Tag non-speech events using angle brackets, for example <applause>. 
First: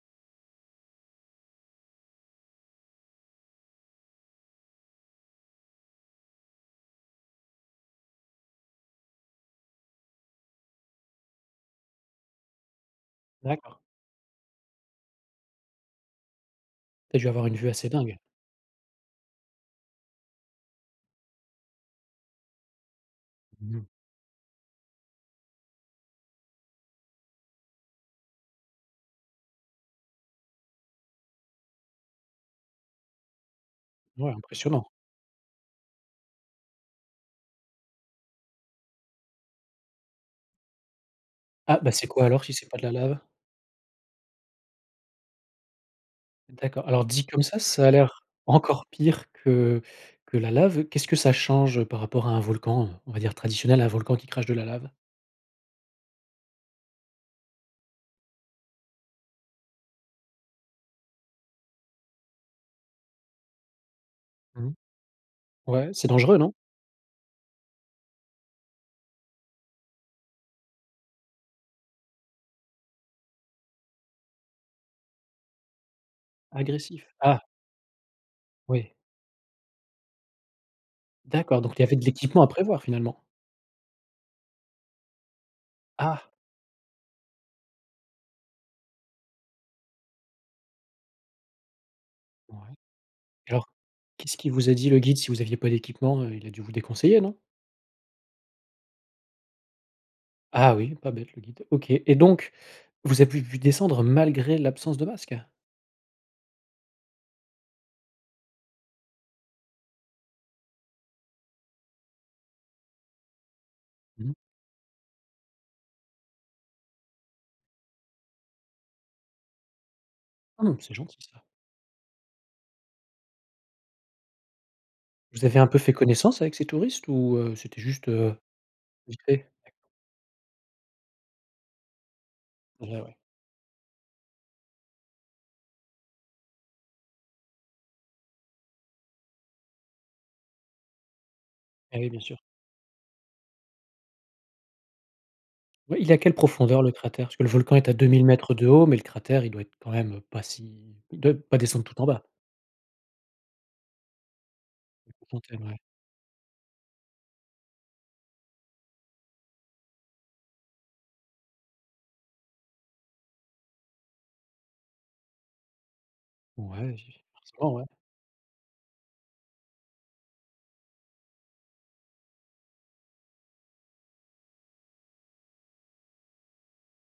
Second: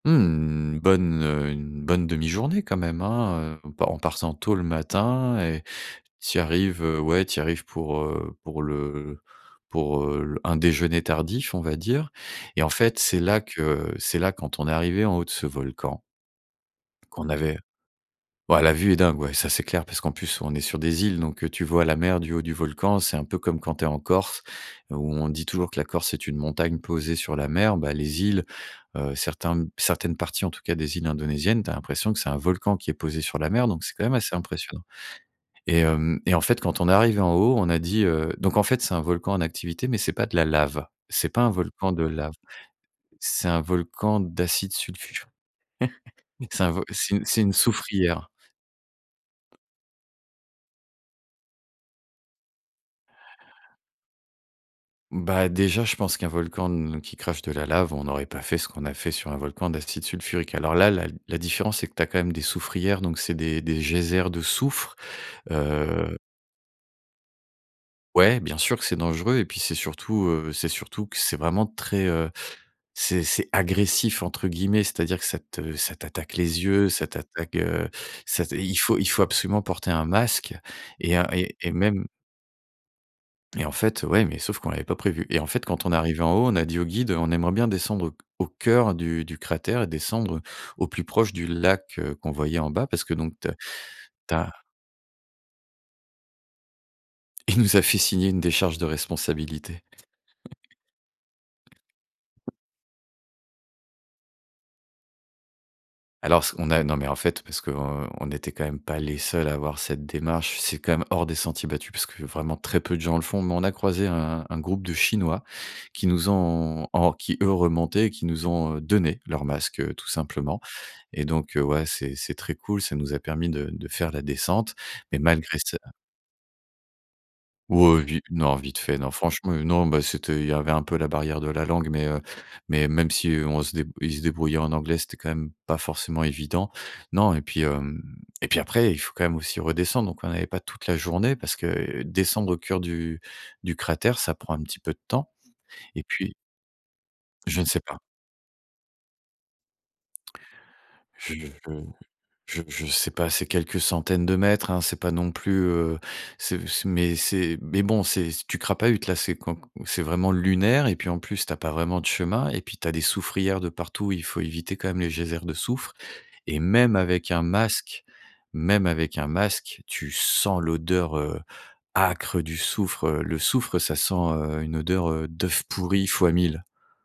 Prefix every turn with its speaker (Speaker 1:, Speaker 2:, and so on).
Speaker 1: Mmh, bonne, heu, une bonne 1/2 journée quand même, hein. En en partant tôt le matin et tu y arrives, ouais, tu y arrives pour, heu, pour le pour, heu, un déjeuner tardif, on va dire. Et en fait, c'est là
Speaker 2: D'accord.
Speaker 1: que c'est là, quand on est arrivés en haut de ce volcan
Speaker 2: Tu as
Speaker 1: qu'on
Speaker 2: du avoir une
Speaker 1: avait
Speaker 2: vue assez dingue.
Speaker 1: ouais, la vue est dingue, ouais, ça, c'est clair parce qu'en plus, on est sur des îles, donc heu, tu vois la mer du haut du volcan. C'est un peu comme quand
Speaker 2: Mmh.
Speaker 1: tu es en Corse. Où on dit toujours que la Corse, c'est une montagne posée sur la mer. Ben, les îles, heu, certains certaines parties, en tout cas, des îles indonésiennes, tu as l'impression que c'est un volcan qui est posé sur la mer, donc c'est quand même
Speaker 2: Ouais,
Speaker 1: assez impressionnant.
Speaker 2: impressionnant.
Speaker 1: Et hem et en fait, quand on est arrivés en haut, on a dit, heu donc, en fait, c'est un volcan en activité, mais c'est pas de la lave, c'est pas un
Speaker 2: Ah
Speaker 1: volcan
Speaker 2: ben,
Speaker 1: de
Speaker 2: c'est quoi
Speaker 1: lave,
Speaker 2: alors, si c'est pas de la lave?
Speaker 1: c'est un volcan d'acide sulfur, <chuckles> c'est un vo
Speaker 2: D'accord. Alors,
Speaker 1: c'est
Speaker 2: dit
Speaker 1: c'est
Speaker 2: comme
Speaker 1: une
Speaker 2: ça, ça a l'air
Speaker 1: soufrière.
Speaker 2: encore pire que que la lave. Qu'est-ce que ça change par rapport à un volcan, on va dire, traditionnel, un volcan qui crache de la lave?
Speaker 1: Ben déjà, je pense qu'un volcan ne qui crache de la lave, on aurait pas fait ce qu'on a fait sur un volcan d'acide sulfurique. Alors là, la la différence, c'est que tu as quand même des soufrières, donc c'est des des geysers de
Speaker 2: Mmh.
Speaker 1: soufre,
Speaker 2: Ouais, c'est
Speaker 1: heu
Speaker 2: dangereux, non?
Speaker 1: Ouais, bien sûr que c'est dangereux et puis, c'est surtout, heu, c'est surtout que c'est vraiment très, heu, c'est c'est «agressif», entre guillemets, c'est à dire que ça te ça t'attaque les yeux,
Speaker 2: Agressif?
Speaker 1: ça
Speaker 2: Ah!
Speaker 1: t'attaque, heu, ça ta Il
Speaker 2: Oui.
Speaker 1: faut il faut absolument porter un masque et heu et
Speaker 2: D'accord,
Speaker 1: et
Speaker 2: donc il y avait de
Speaker 1: même
Speaker 2: l'équipement à prévoir, finalement?
Speaker 1: Et en fait, ouais, mais sauf qu'on l'avait pas prévu. Et en fait, quand on est arrivés
Speaker 2: Ah.
Speaker 1: en haut, on a dit au guide: «On aimerait bien descendre au c au cœur du du cratère et descendre au plus proche du lac», heu, qu'on
Speaker 2: Ouais.
Speaker 1: voyait en bas. Parce que donc, tu as
Speaker 2: Alors,
Speaker 1: tu
Speaker 2: qu'est-ce
Speaker 1: as.
Speaker 2: qu'il vous a dit le guide, si vous aviez pas d'équipement, heu? il a dû vous déconseiller, non?
Speaker 1: Il nous a fait signer une décharge de responsabilité.
Speaker 2: Ah oui, pas bête le guide. OK. Et donc,
Speaker 1: <laughs>
Speaker 2: vous avez pu descendre malgré l'absence de masque?
Speaker 1: Alors ce qu'on a non, mais en fait, parce qu'on on n'était quand même pas les seuls à avoir cette démarche. C'est quand même hors des sentiers battus parce que vraiment très peu de gens le font. Mais on a croisé
Speaker 2: Mmh mh.
Speaker 1: un un groupe de Chinois qui nous ont en qui, eux, remontaient, qui nous ont donné leur masque, tout simplement.
Speaker 2: Mmh, c'est gentil
Speaker 1: Et
Speaker 2: ça.
Speaker 1: donc, ouais, c'est c'est très cool. Ça nous a permis de de faire la descente. Mais
Speaker 2: Vous
Speaker 1: malgré
Speaker 2: avez un
Speaker 1: ça
Speaker 2: peu fait connaissance avec ces touristes ou, heu, c'était
Speaker 1: Ouais,
Speaker 2: juste,
Speaker 1: vi
Speaker 2: heu,
Speaker 1: non, vite fait, non.
Speaker 2: vite fait?
Speaker 1: Franchement,
Speaker 2: D'accord.
Speaker 1: non ben c'était il y avait un peu la barrière de la langue, mais, heu, mais
Speaker 2: Et
Speaker 1: même
Speaker 2: ouais.
Speaker 1: si on se dé ils se débrouillaient en anglais, c'était quand même pas forcément évident. Non et puis hem et puis après, il faut quand même aussi redescendre, quoi. Donc on avait pas toute la journée parce
Speaker 2: Et
Speaker 1: que
Speaker 2: oui, bien sûr.
Speaker 1: descendre au cœur du du cratère, ça prend un petit peu de temps.
Speaker 2: Oui,
Speaker 1: Et
Speaker 2: il est a quelle
Speaker 1: puis
Speaker 2: profondeur, le cratère? Parce le
Speaker 1: Je ne
Speaker 2: volcan
Speaker 1: sais
Speaker 2: est à
Speaker 1: pas.
Speaker 2: 2 000 m de haut, mais le cratère, il doit être quand même pas si il
Speaker 1: Je
Speaker 2: doit pas
Speaker 1: je
Speaker 2: descendre tout en bas.
Speaker 1: je je sais pas, c'est quelques centaines de mètres, hein. C'est pas non
Speaker 2: Monter,
Speaker 1: plus,
Speaker 2: ouais.
Speaker 1: heu, c'est c'est mais c'est mais bon, c'est tu crapahutes, là. C'est quand c'est vraiment lunaire et puis en plus, tu as pas vraiment de chemin et puis tu as des soufrières de partout. Il faut éviter quand même les geysers de soufre et
Speaker 2: Ouais,
Speaker 1: même
Speaker 2: vi
Speaker 1: avec un
Speaker 2: forcément, ouais.
Speaker 1: masque même avec un masque, tu sens l'odeur, heu, âcre du soufre, heu, le soufre, ça sent, heu, une odeur d'œuf pourri fois 1 000.